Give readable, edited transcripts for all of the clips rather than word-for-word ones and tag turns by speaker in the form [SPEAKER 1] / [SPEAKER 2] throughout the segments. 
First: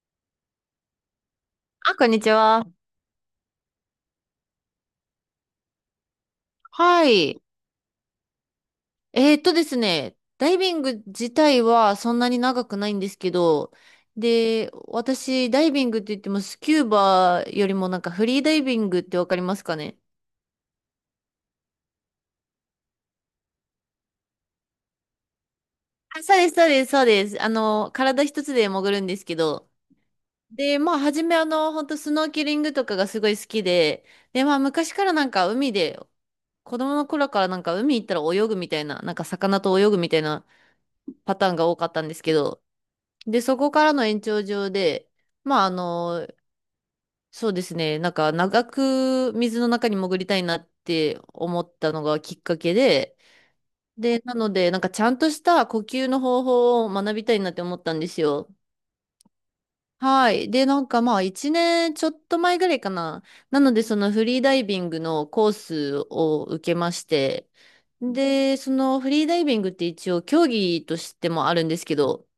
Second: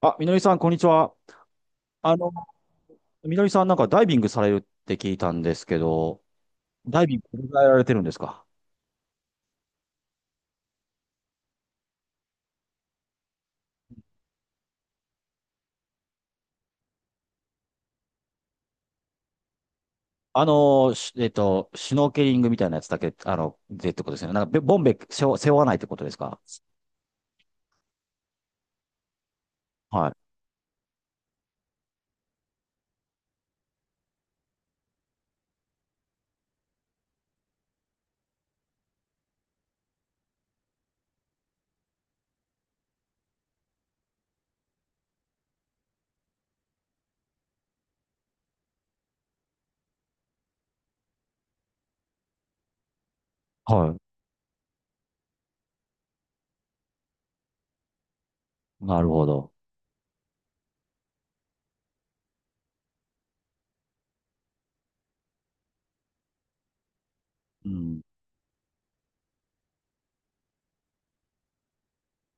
[SPEAKER 1] あ、みのりさん、こんにちは。
[SPEAKER 2] あ、こん
[SPEAKER 1] あ
[SPEAKER 2] にち
[SPEAKER 1] の、
[SPEAKER 2] は。
[SPEAKER 1] みのりさん、なんかダイビングされるって聞いたんですけど、ダ
[SPEAKER 2] は
[SPEAKER 1] イビング
[SPEAKER 2] い。
[SPEAKER 1] どれぐらいやられてるんですか？
[SPEAKER 2] ですね、ダイビング自体はそんなに長くないんですけど、で、私、ダイビングって言ってもスキューバよりもフリーダイビングってわかりますかね？
[SPEAKER 1] あの、しえっと、シュノーケリングみたいなやつだけ、でってことですよね。なんか、ボンベ背負わないってことです
[SPEAKER 2] あ、そう
[SPEAKER 1] か？
[SPEAKER 2] です、そうです、そうです。体一つで潜るんですけど、
[SPEAKER 1] はい。
[SPEAKER 2] で、まあ、初めあの、本当スノーケリングとかがすごい好きで、で、まあ、昔から海で、子供の頃から海行ったら泳ぐみたいな、魚と泳ぐみたいなパターンが多かったんですけど、で、そこからの延長上で、まあ、あの、そうですね、長く水の中に潜りたいなって思ったのがきっかけで、
[SPEAKER 1] は
[SPEAKER 2] で、なので、ちゃんとした呼吸の方法を学びたいなって思ったんですよ。
[SPEAKER 1] い。なるほど。
[SPEAKER 2] はい。で、1年ちょっと前ぐらいかな。なので、そのフリーダイビングのコースを受けまして、
[SPEAKER 1] うん。
[SPEAKER 2] で、そのフリーダイビングって一応競技としてもあるんですけど、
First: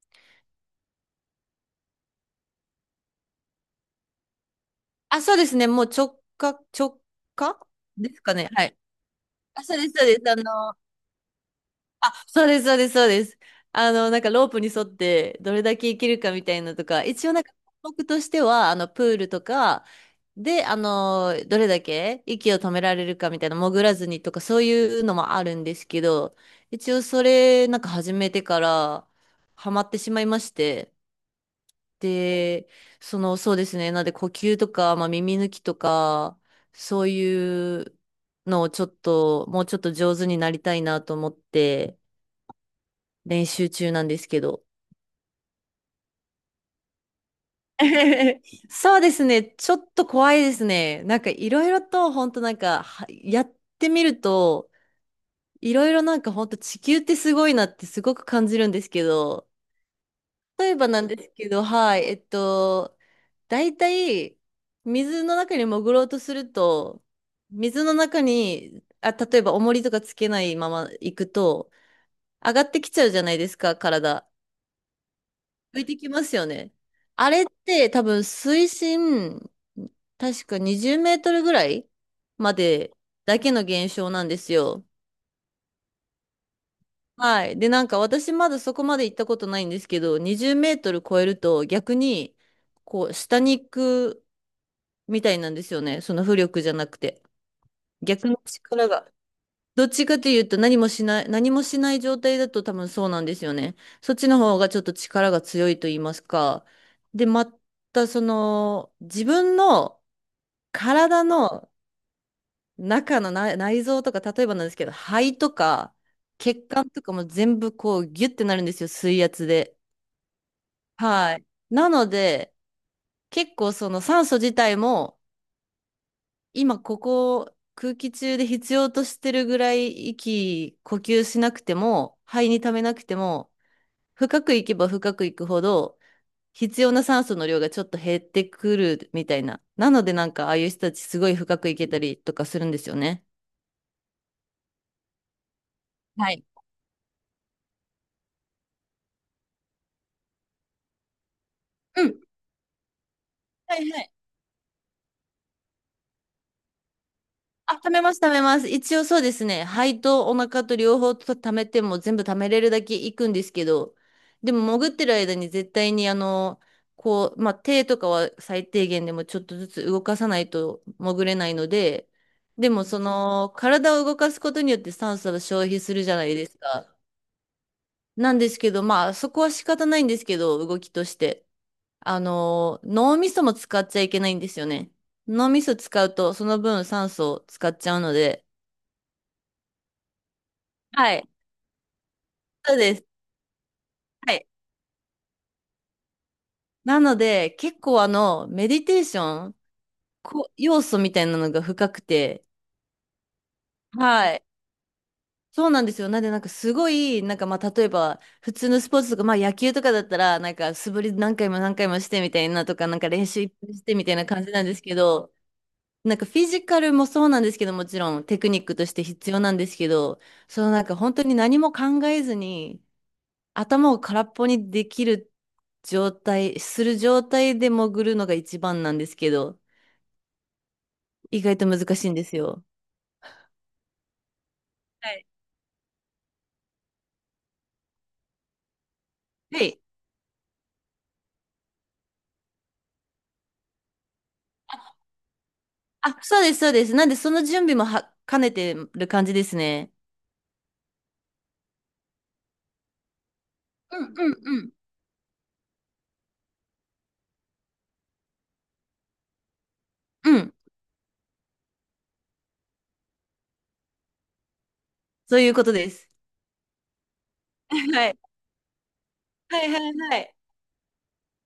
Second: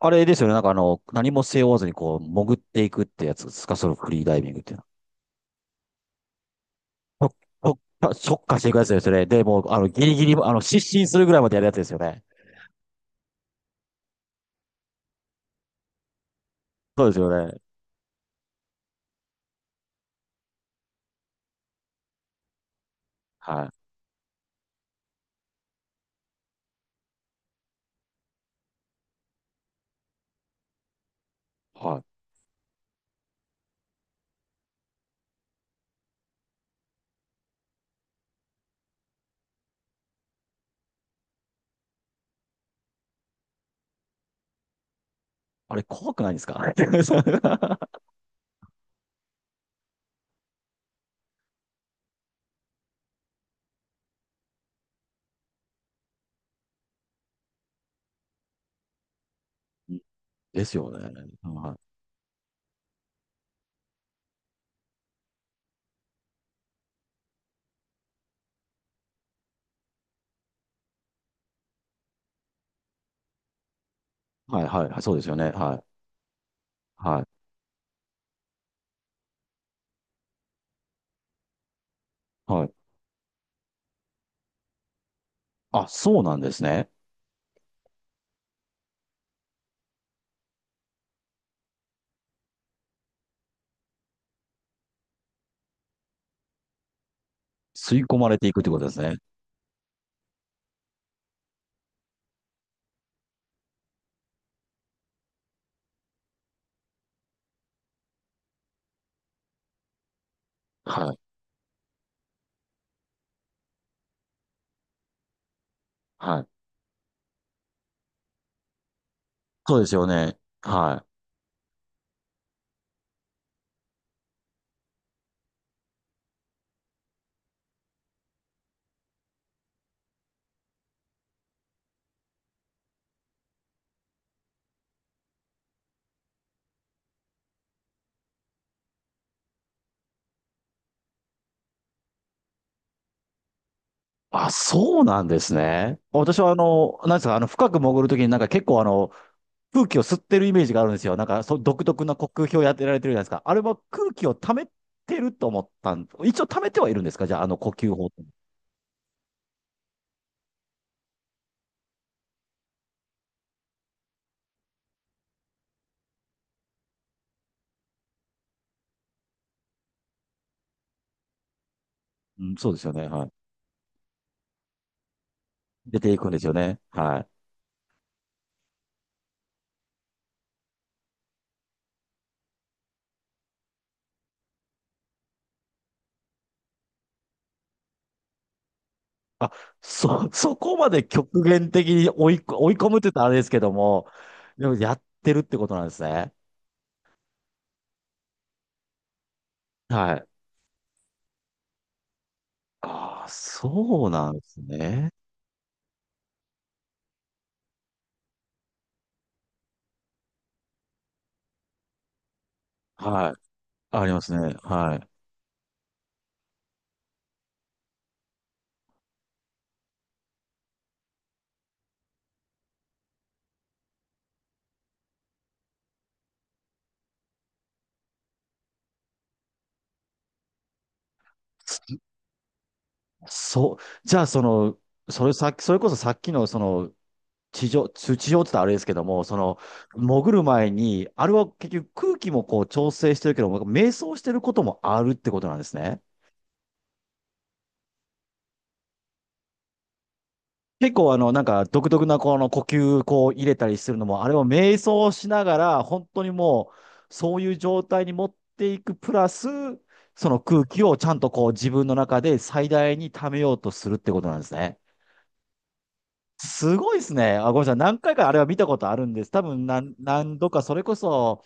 [SPEAKER 1] あれですよね。なんか、何も背負わずに、こう、潜っていくってやつですか？そのフリーダイビングっていうのは。
[SPEAKER 2] あ、そうですね。もう直
[SPEAKER 1] 特
[SPEAKER 2] 下
[SPEAKER 1] 特
[SPEAKER 2] ですか
[SPEAKER 1] 特
[SPEAKER 2] ね。
[SPEAKER 1] 化し
[SPEAKER 2] は
[SPEAKER 1] ていく
[SPEAKER 2] い。
[SPEAKER 1] やつですよね。で、も
[SPEAKER 2] あ、
[SPEAKER 1] う、
[SPEAKER 2] そうです、そ
[SPEAKER 1] ギ
[SPEAKER 2] うで
[SPEAKER 1] リ
[SPEAKER 2] す。
[SPEAKER 1] ギリ、
[SPEAKER 2] あの、
[SPEAKER 1] 失神するぐらいまでやるやつですよ
[SPEAKER 2] あ、
[SPEAKER 1] ね。
[SPEAKER 2] そうです、そうです、そうです。あの、ロープに沿ってどれだけ生きるかみたいなと
[SPEAKER 1] そ
[SPEAKER 2] か、
[SPEAKER 1] うです
[SPEAKER 2] 一応なん
[SPEAKER 1] よ
[SPEAKER 2] か
[SPEAKER 1] ね。
[SPEAKER 2] 僕としては、あの、プールとかで、あの、どれだけ息を止められるかみたいな、
[SPEAKER 1] はい。
[SPEAKER 2] 潜らずにとか、そういうのもあるんですけど、一応それ、始めてからハマってしまいまして、
[SPEAKER 1] はい。
[SPEAKER 2] で、なので、呼吸とか、まあ、耳抜きとか、そういうのをちょっと、もうちょっと上手になりたいなと思って、練習中なんですけど。
[SPEAKER 1] あれ怖くないですか？
[SPEAKER 2] そうですね。ちょっと怖いですね。いろいろと、本当なんか、はやってみると、いろいろなんか、本当地球ってすごいなってすごく感じるんですけど、
[SPEAKER 1] で
[SPEAKER 2] 例
[SPEAKER 1] す
[SPEAKER 2] えば
[SPEAKER 1] よね。
[SPEAKER 2] なんですけど、
[SPEAKER 1] は
[SPEAKER 2] はい、大体、水の中に潜ろうとすると、水の中に、あ、例えば重りとかつけないまま行くと、上がってきちゃうじゃないですか、体。
[SPEAKER 1] いはいはいはい。そうですよね。は
[SPEAKER 2] 浮いて
[SPEAKER 1] い。
[SPEAKER 2] きますよね。
[SPEAKER 1] は
[SPEAKER 2] あ
[SPEAKER 1] い。
[SPEAKER 2] れって多分水深、確か20メートルぐらいま
[SPEAKER 1] はい。
[SPEAKER 2] でだけの現象なんですよ。
[SPEAKER 1] あ、そうなんですね。
[SPEAKER 2] はい。で、私まだそこまで行ったことないんですけど、20メートル超えると逆に、こう、下に行くみたいなんですよね。その浮力じゃなくて。
[SPEAKER 1] 吸い込ま
[SPEAKER 2] 逆
[SPEAKER 1] れ
[SPEAKER 2] の
[SPEAKER 1] ていくってこと
[SPEAKER 2] 力
[SPEAKER 1] です
[SPEAKER 2] が。
[SPEAKER 1] ね。
[SPEAKER 2] どっちかというと何もしない状態だと多分そうなんですよね。そっちの方がちょっと力が強いと言いますか。で、またその、自分の
[SPEAKER 1] はい。
[SPEAKER 2] 体の中の内臓とか、例えばなんですけど、肺とか、
[SPEAKER 1] はい。
[SPEAKER 2] 血管とかも全部こうギュッてなるんですよ、水圧
[SPEAKER 1] そ
[SPEAKER 2] で。
[SPEAKER 1] うですよね。はい。
[SPEAKER 2] はい。なので、結構その酸素自体も、今ここ空気中で必要としてるぐらい呼吸しなくても、肺に溜めなくても、深く行けば深く行くほど、必要な酸素の量がちょっと減ってくるみたいな。なのでああいう人たちすごい深く行けたりとかするんですよね。
[SPEAKER 1] あ、そうなんですね。
[SPEAKER 2] は
[SPEAKER 1] 私
[SPEAKER 2] い。
[SPEAKER 1] はなんですか、深く潜るときになんか結構空気を吸ってるイメージがあるんですよ。なんか、そう、独
[SPEAKER 2] う
[SPEAKER 1] 特な
[SPEAKER 2] ん。
[SPEAKER 1] 呼吸法やってられてるじゃないですか。あれは
[SPEAKER 2] はいは
[SPEAKER 1] 空
[SPEAKER 2] い。
[SPEAKER 1] 気を溜めてると思ったん、一応溜めてはいるんですか？じゃあ、あの呼
[SPEAKER 2] あ、
[SPEAKER 1] 吸
[SPEAKER 2] 貯め
[SPEAKER 1] 法っ
[SPEAKER 2] ます、
[SPEAKER 1] て。
[SPEAKER 2] 貯めます。一応そうですね。肺とお腹と両方と貯めても全部貯めれるだけいくんですけど、でも潜ってる間に絶対に手とかは最低限でもちょっとずつ動かさないと潜れないので、
[SPEAKER 1] うん、
[SPEAKER 2] で
[SPEAKER 1] そうで
[SPEAKER 2] も
[SPEAKER 1] すよ
[SPEAKER 2] そ
[SPEAKER 1] ね。はい。
[SPEAKER 2] の体を動かすことによって酸素を消費す
[SPEAKER 1] 出
[SPEAKER 2] る
[SPEAKER 1] て
[SPEAKER 2] じゃ
[SPEAKER 1] い
[SPEAKER 2] な
[SPEAKER 1] くん
[SPEAKER 2] い
[SPEAKER 1] です
[SPEAKER 2] で
[SPEAKER 1] よ
[SPEAKER 2] す
[SPEAKER 1] ね。
[SPEAKER 2] か。
[SPEAKER 1] はい。
[SPEAKER 2] なんですけど、まあそこは仕方ないんですけど、動きとして。あの、脳みそも使っちゃいけないんですよね。脳みそ使うとその分酸素を使っちゃうので、
[SPEAKER 1] あ、そこまで
[SPEAKER 2] はい。
[SPEAKER 1] 極限的に追
[SPEAKER 2] そ
[SPEAKER 1] い
[SPEAKER 2] う
[SPEAKER 1] 込
[SPEAKER 2] で
[SPEAKER 1] むっ
[SPEAKER 2] す。
[SPEAKER 1] て言ったらあれですけども、
[SPEAKER 2] はい。
[SPEAKER 1] でもやってるってことなんですね。
[SPEAKER 2] なので、結構あの、メディテーション、
[SPEAKER 1] はい。
[SPEAKER 2] 要素みたいなのが深くて、
[SPEAKER 1] ああ、そうな
[SPEAKER 2] は
[SPEAKER 1] んで
[SPEAKER 2] い。
[SPEAKER 1] すね。
[SPEAKER 2] そうなんですよ。なんで、なんかすごい、なんかまあ、例えば、普通のスポーツとか、まあ野球とかだったら、素振り何回も何回もしてみたいなとか、練
[SPEAKER 1] はい。
[SPEAKER 2] 習いっぱいして
[SPEAKER 1] あ
[SPEAKER 2] み
[SPEAKER 1] り
[SPEAKER 2] たい
[SPEAKER 1] ま
[SPEAKER 2] な
[SPEAKER 1] す
[SPEAKER 2] 感じ
[SPEAKER 1] ね。
[SPEAKER 2] なんですけ
[SPEAKER 1] はい。
[SPEAKER 2] ど、フィジカルもそうなんですけど、もちろんテクニックとして必要なんですけど、本当に何も考えずに、頭を空っぽにできるする状態で潜るのが一番なんですけど、意外と難しいんですよ。
[SPEAKER 1] そう、じゃあその、
[SPEAKER 2] はい。
[SPEAKER 1] それこそさっきのその、地上、地上って言ったらあれですけども、その、
[SPEAKER 2] はい。
[SPEAKER 1] 潜る前に、あれは結局空気もこう調整してるけども、瞑想してることもあるってことなんですね。
[SPEAKER 2] あ、そうです、そうです。なんで、その準備もは兼ねてる感じですね。
[SPEAKER 1] 結構なんか独特なこの呼吸こう入れたりする
[SPEAKER 2] う
[SPEAKER 1] の
[SPEAKER 2] ん
[SPEAKER 1] も、あ
[SPEAKER 2] う
[SPEAKER 1] れ
[SPEAKER 2] ん
[SPEAKER 1] を
[SPEAKER 2] うん。
[SPEAKER 1] 瞑想しながら、本当にもう、そういう状態に持っていくプラス、そ
[SPEAKER 2] う
[SPEAKER 1] の
[SPEAKER 2] ん
[SPEAKER 1] 空気をちゃんとこう自分の中で最大に溜めようとするってことなんですね。
[SPEAKER 2] そういうことです。
[SPEAKER 1] すごいですね。あ、ごめんなさい。何回かあ れは見たことあるんです。多分何度か、それこそ、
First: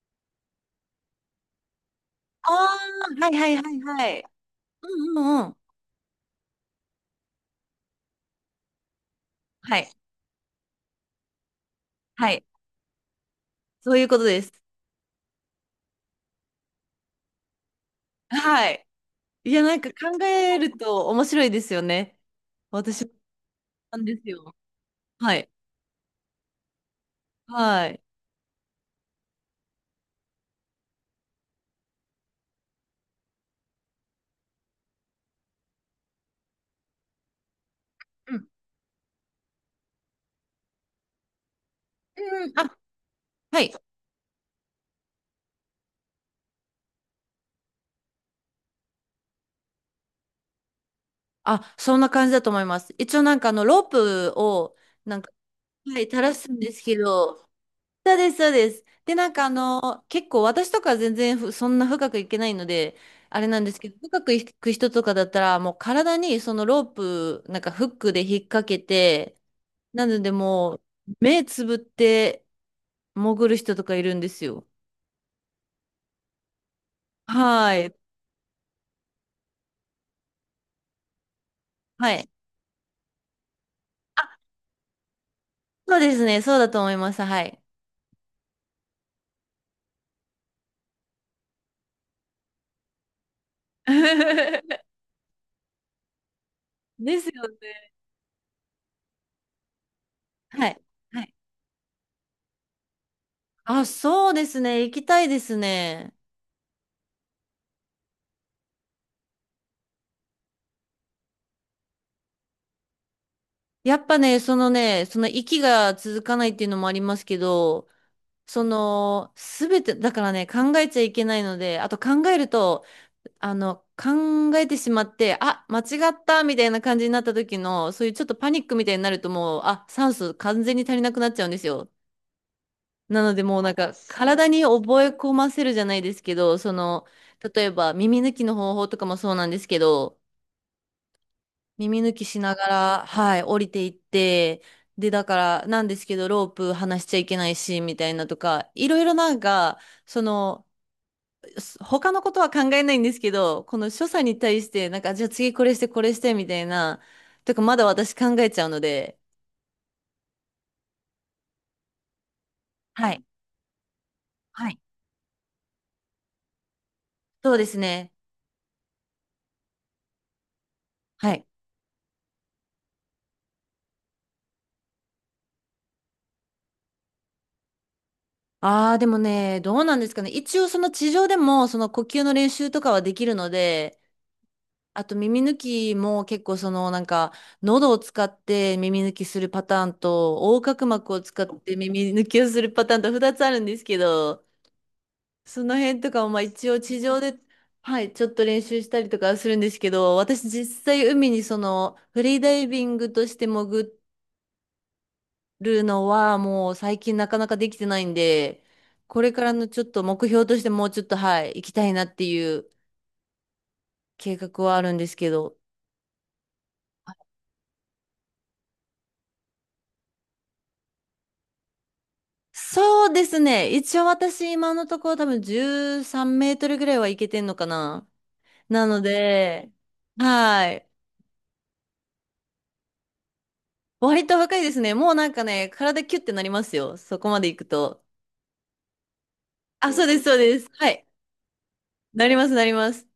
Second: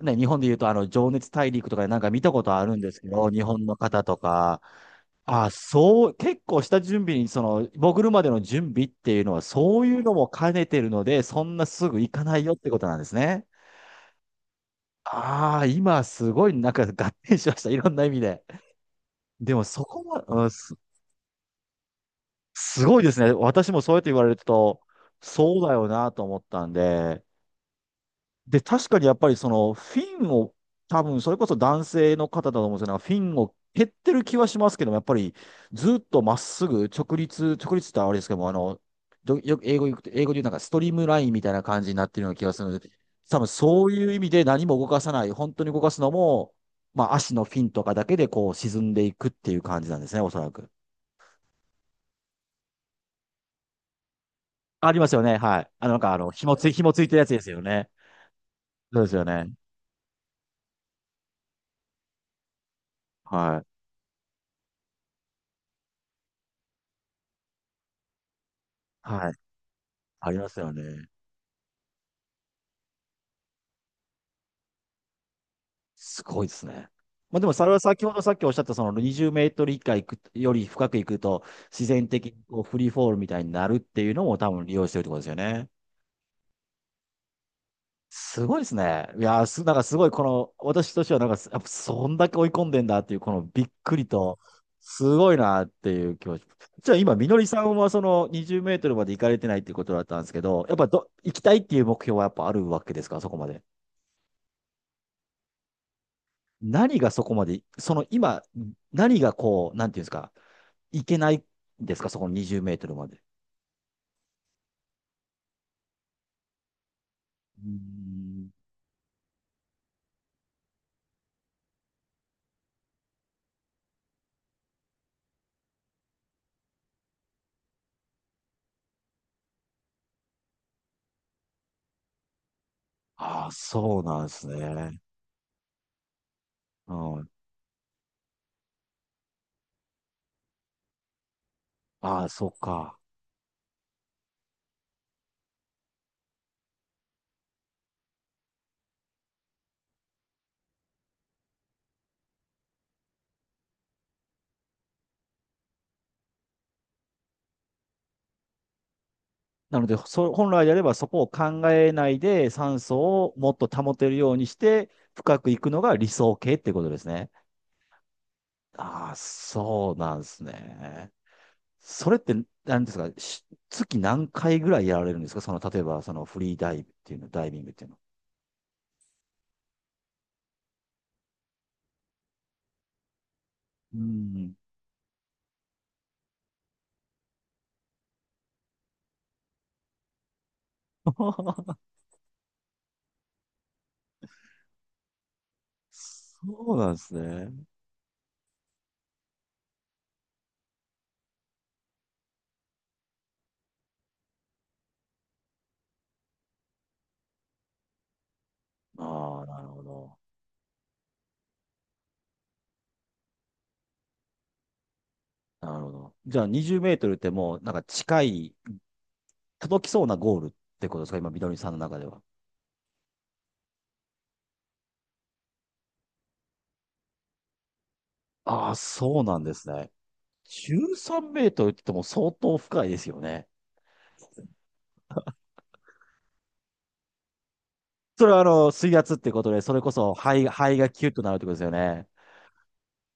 [SPEAKER 1] ね、日本で言うと、情熱大陸とかでなんか見たことあるんですけ
[SPEAKER 2] は
[SPEAKER 1] ど、
[SPEAKER 2] い
[SPEAKER 1] 日
[SPEAKER 2] はい
[SPEAKER 1] 本
[SPEAKER 2] は
[SPEAKER 1] の
[SPEAKER 2] い
[SPEAKER 1] 方
[SPEAKER 2] はい。ああはいはいはい
[SPEAKER 1] と
[SPEAKER 2] はい
[SPEAKER 1] か、
[SPEAKER 2] うんうん
[SPEAKER 1] あ、
[SPEAKER 2] うん。
[SPEAKER 1] そう、結構下準備に、その、潜るまでの準備っていうのは、
[SPEAKER 2] は
[SPEAKER 1] そう
[SPEAKER 2] い。
[SPEAKER 1] いうのも兼ねてるので、そんなすぐ行か
[SPEAKER 2] は
[SPEAKER 1] ない
[SPEAKER 2] い。
[SPEAKER 1] よってことなんですね。
[SPEAKER 2] そういうことです。
[SPEAKER 1] ああ、今すごいなんか合点しました。いろんな意味で。
[SPEAKER 2] はい。い
[SPEAKER 1] で
[SPEAKER 2] や、
[SPEAKER 1] もそこ
[SPEAKER 2] 考
[SPEAKER 1] は、うん、
[SPEAKER 2] えると面白いですよね。
[SPEAKER 1] すごい
[SPEAKER 2] 私
[SPEAKER 1] で
[SPEAKER 2] も
[SPEAKER 1] すね。私もそう
[SPEAKER 2] な
[SPEAKER 1] やっ
[SPEAKER 2] ん
[SPEAKER 1] て言
[SPEAKER 2] で
[SPEAKER 1] わ
[SPEAKER 2] す
[SPEAKER 1] れる
[SPEAKER 2] よ。
[SPEAKER 1] と、
[SPEAKER 2] はい。
[SPEAKER 1] そうだよなと思ったんで、
[SPEAKER 2] はい。
[SPEAKER 1] で、確かにやっぱりそのフィンを、多分それこそ男性の方だと思うんですよね。フィンを蹴ってる気はしますけども、やっぱりずっとまっすぐ直立、直立ってあれですけども、よく英語で言うなんかストリームラインみたいな感じになってるような気
[SPEAKER 2] う
[SPEAKER 1] が
[SPEAKER 2] ん、
[SPEAKER 1] する
[SPEAKER 2] あ、
[SPEAKER 1] ので、多分
[SPEAKER 2] はい。
[SPEAKER 1] そういう意味で何も動かさない、本当に動かすのも、まあ足のフィンとかだけでこう沈んでいくっていう感じなんですね、おそらく。
[SPEAKER 2] あ、そんな感じだと思います。一応ロープを、
[SPEAKER 1] あります
[SPEAKER 2] な
[SPEAKER 1] よ
[SPEAKER 2] んか、
[SPEAKER 1] ね、はい。
[SPEAKER 2] はい、垂らすんです
[SPEAKER 1] 紐
[SPEAKER 2] け
[SPEAKER 1] ついてるやつ
[SPEAKER 2] ど、
[SPEAKER 1] ですよね。
[SPEAKER 2] そうです、そうです。
[SPEAKER 1] そうで
[SPEAKER 2] で、
[SPEAKER 1] すよね。
[SPEAKER 2] 結構私とか全然んな深くいけないので、あれ
[SPEAKER 1] は
[SPEAKER 2] なん
[SPEAKER 1] い。
[SPEAKER 2] ですけど、深くいく人とかだったら、もう体にそのロープ、フックで引っ掛け
[SPEAKER 1] はい。
[SPEAKER 2] て、なので
[SPEAKER 1] ありますよ
[SPEAKER 2] もう、
[SPEAKER 1] ね。
[SPEAKER 2] 目つぶって潜る人とかいるんですよ。
[SPEAKER 1] すごいですね。まあでもそれ
[SPEAKER 2] は
[SPEAKER 1] は
[SPEAKER 2] い。
[SPEAKER 1] 先ほどさっきおっしゃったその20メートル以下行くより深く行くと自然
[SPEAKER 2] は
[SPEAKER 1] 的
[SPEAKER 2] い。
[SPEAKER 1] にこうフリーフォールみたいになるっていうのも
[SPEAKER 2] あ、
[SPEAKER 1] 多分利用してるってことですよね。
[SPEAKER 2] そうですね。そうだと思います。はい。
[SPEAKER 1] すごいですね。いやーす、なんかすごい、この私としてはなんかやっぱそんだけ追い込んでんだっていうこのびっくりと すごいなっていう気持ち。じゃあ今
[SPEAKER 2] で
[SPEAKER 1] み
[SPEAKER 2] す
[SPEAKER 1] の
[SPEAKER 2] よ
[SPEAKER 1] りさんは
[SPEAKER 2] ね。
[SPEAKER 1] その20メートルまで行かれてないっていうことだったんですけど、
[SPEAKER 2] は
[SPEAKER 1] やっ
[SPEAKER 2] い。
[SPEAKER 1] ぱど
[SPEAKER 2] は
[SPEAKER 1] 行
[SPEAKER 2] い
[SPEAKER 1] きたいっていう目標はやっぱあるわけですか？そこまで。
[SPEAKER 2] あ、そうですね。行きたいですね。
[SPEAKER 1] 何がそこまで、その今、何がこう、なんていうんですか、行けないんですか？そこの20メートルまで。
[SPEAKER 2] やっぱね、その息が続かないっていうのもありますけ
[SPEAKER 1] うー
[SPEAKER 2] ど、
[SPEAKER 1] ん。
[SPEAKER 2] その、すべて、だからね、考えちゃいけないので、あと考えると、考えてしまって、あ、間違ったみたいな感じになった時の、そういうちょっとパニックみたいになるともう、あ、酸素完全に足りなくなっちゃうんですよ。なので、
[SPEAKER 1] ああ、
[SPEAKER 2] もうなんか、
[SPEAKER 1] そうなんです
[SPEAKER 2] 体に
[SPEAKER 1] ね。
[SPEAKER 2] 覚え込ませるじゃないですけど、そ
[SPEAKER 1] う
[SPEAKER 2] の、
[SPEAKER 1] ん。
[SPEAKER 2] 例えば耳抜きの方法とかもそうなんですけど、耳抜
[SPEAKER 1] あ
[SPEAKER 2] き
[SPEAKER 1] あ、
[SPEAKER 2] し
[SPEAKER 1] そう
[SPEAKER 2] なが
[SPEAKER 1] か。
[SPEAKER 2] ら、はい、降りていって、で、だから、なんですけど、ロープ離しちゃいけないし、みたいなとか、いろいろなんか、その、す他のことは考えないんですけど、この所作に対して、じゃあ次これして、これして、みたいな、とか、まだ私考えちゃうので、
[SPEAKER 1] なので、本来であればそこを考えないで酸素
[SPEAKER 2] はい。
[SPEAKER 1] をもっと保てるようにし
[SPEAKER 2] はい。
[SPEAKER 1] て深く行くのが理想形ってことですね。
[SPEAKER 2] そうですね。
[SPEAKER 1] ああ、そうなんですね。
[SPEAKER 2] はい。
[SPEAKER 1] それって何ですか？月何回ぐらいやられるんですか？その、例えばそのフリーダイブっていうの、ダイビングっていうの。
[SPEAKER 2] ああ、でもね、どうなんですかね。一応、その地上でも、その呼吸の練習とかはできるの
[SPEAKER 1] う
[SPEAKER 2] で、
[SPEAKER 1] ん。
[SPEAKER 2] あと耳抜きも結構そのなんか喉を使って耳抜きするパターンと横隔膜を使っ て耳抜きをするパターンと2つあるんですけど、その辺とかも
[SPEAKER 1] そ
[SPEAKER 2] まあ一
[SPEAKER 1] う
[SPEAKER 2] 応
[SPEAKER 1] なんで
[SPEAKER 2] 地
[SPEAKER 1] す
[SPEAKER 2] 上で
[SPEAKER 1] ね。
[SPEAKER 2] はいちょっと練習したりとかはするんですけど、私実際海にそのフリーダイビングとして潜るのはもう最近なかなかできてないんで、これ
[SPEAKER 1] あ
[SPEAKER 2] か
[SPEAKER 1] あ、
[SPEAKER 2] ら
[SPEAKER 1] なる
[SPEAKER 2] のち
[SPEAKER 1] ほ
[SPEAKER 2] ょっと
[SPEAKER 1] ど。
[SPEAKER 2] 目標としてもうちょっとはい行きたいなっていう計画はあるんですけど、
[SPEAKER 1] なるほど。じゃあ20メートルってもうなんか近い、届きそうなゴールってことですか？今、みどりさんの中では。
[SPEAKER 2] そうですね。一応私今のところ多分13メートルぐらいはいけてんのかな。
[SPEAKER 1] ああ、
[SPEAKER 2] なの
[SPEAKER 1] そうなんです
[SPEAKER 2] で、
[SPEAKER 1] ね。
[SPEAKER 2] は
[SPEAKER 1] 13
[SPEAKER 2] い。
[SPEAKER 1] メートルって言っても相当深いですよね。
[SPEAKER 2] 割と若いですね。もうなんかね、体キュッてなりますよ。そこまで行くと。
[SPEAKER 1] それは水圧ってことで、それこ
[SPEAKER 2] あ、そう
[SPEAKER 1] そ
[SPEAKER 2] です、そうです。
[SPEAKER 1] 肺が
[SPEAKER 2] は
[SPEAKER 1] キ
[SPEAKER 2] い。
[SPEAKER 1] ュッとなるってことですよね。
[SPEAKER 2] なります、なります。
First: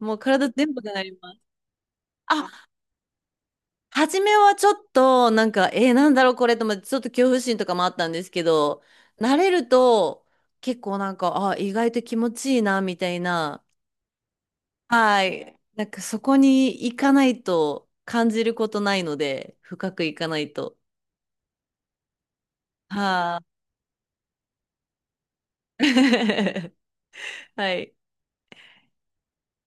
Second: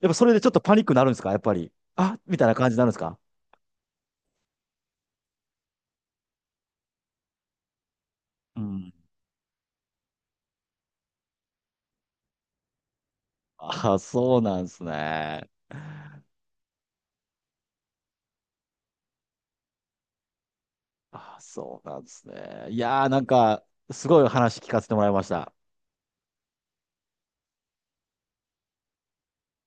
[SPEAKER 1] やっぱ
[SPEAKER 2] う
[SPEAKER 1] それでち
[SPEAKER 2] 体
[SPEAKER 1] ょっと
[SPEAKER 2] 全
[SPEAKER 1] パ
[SPEAKER 2] 部
[SPEAKER 1] ニック
[SPEAKER 2] が
[SPEAKER 1] に
[SPEAKER 2] な
[SPEAKER 1] なるん
[SPEAKER 2] り
[SPEAKER 1] ですか？
[SPEAKER 2] ま
[SPEAKER 1] やっ
[SPEAKER 2] す。
[SPEAKER 1] ぱり。あ、みたいな
[SPEAKER 2] あ、
[SPEAKER 1] 感じになるんですか？
[SPEAKER 2] 初めはちょっと、なんだろうこれと思って、ちょっと恐怖心とかもあったんですけ
[SPEAKER 1] う
[SPEAKER 2] ど、
[SPEAKER 1] ん。
[SPEAKER 2] 慣れると、結構なんか、あ、意外と気持ちいいな、みたいな。
[SPEAKER 1] ああ、そうなんです
[SPEAKER 2] は
[SPEAKER 1] ね。
[SPEAKER 2] い。そこに行かないと感じることないので、深く行かないと。
[SPEAKER 1] ああ、そうなんですね。いやー、なん
[SPEAKER 2] はあ。
[SPEAKER 1] か、すごい話聞かせてもらいました。
[SPEAKER 2] はい。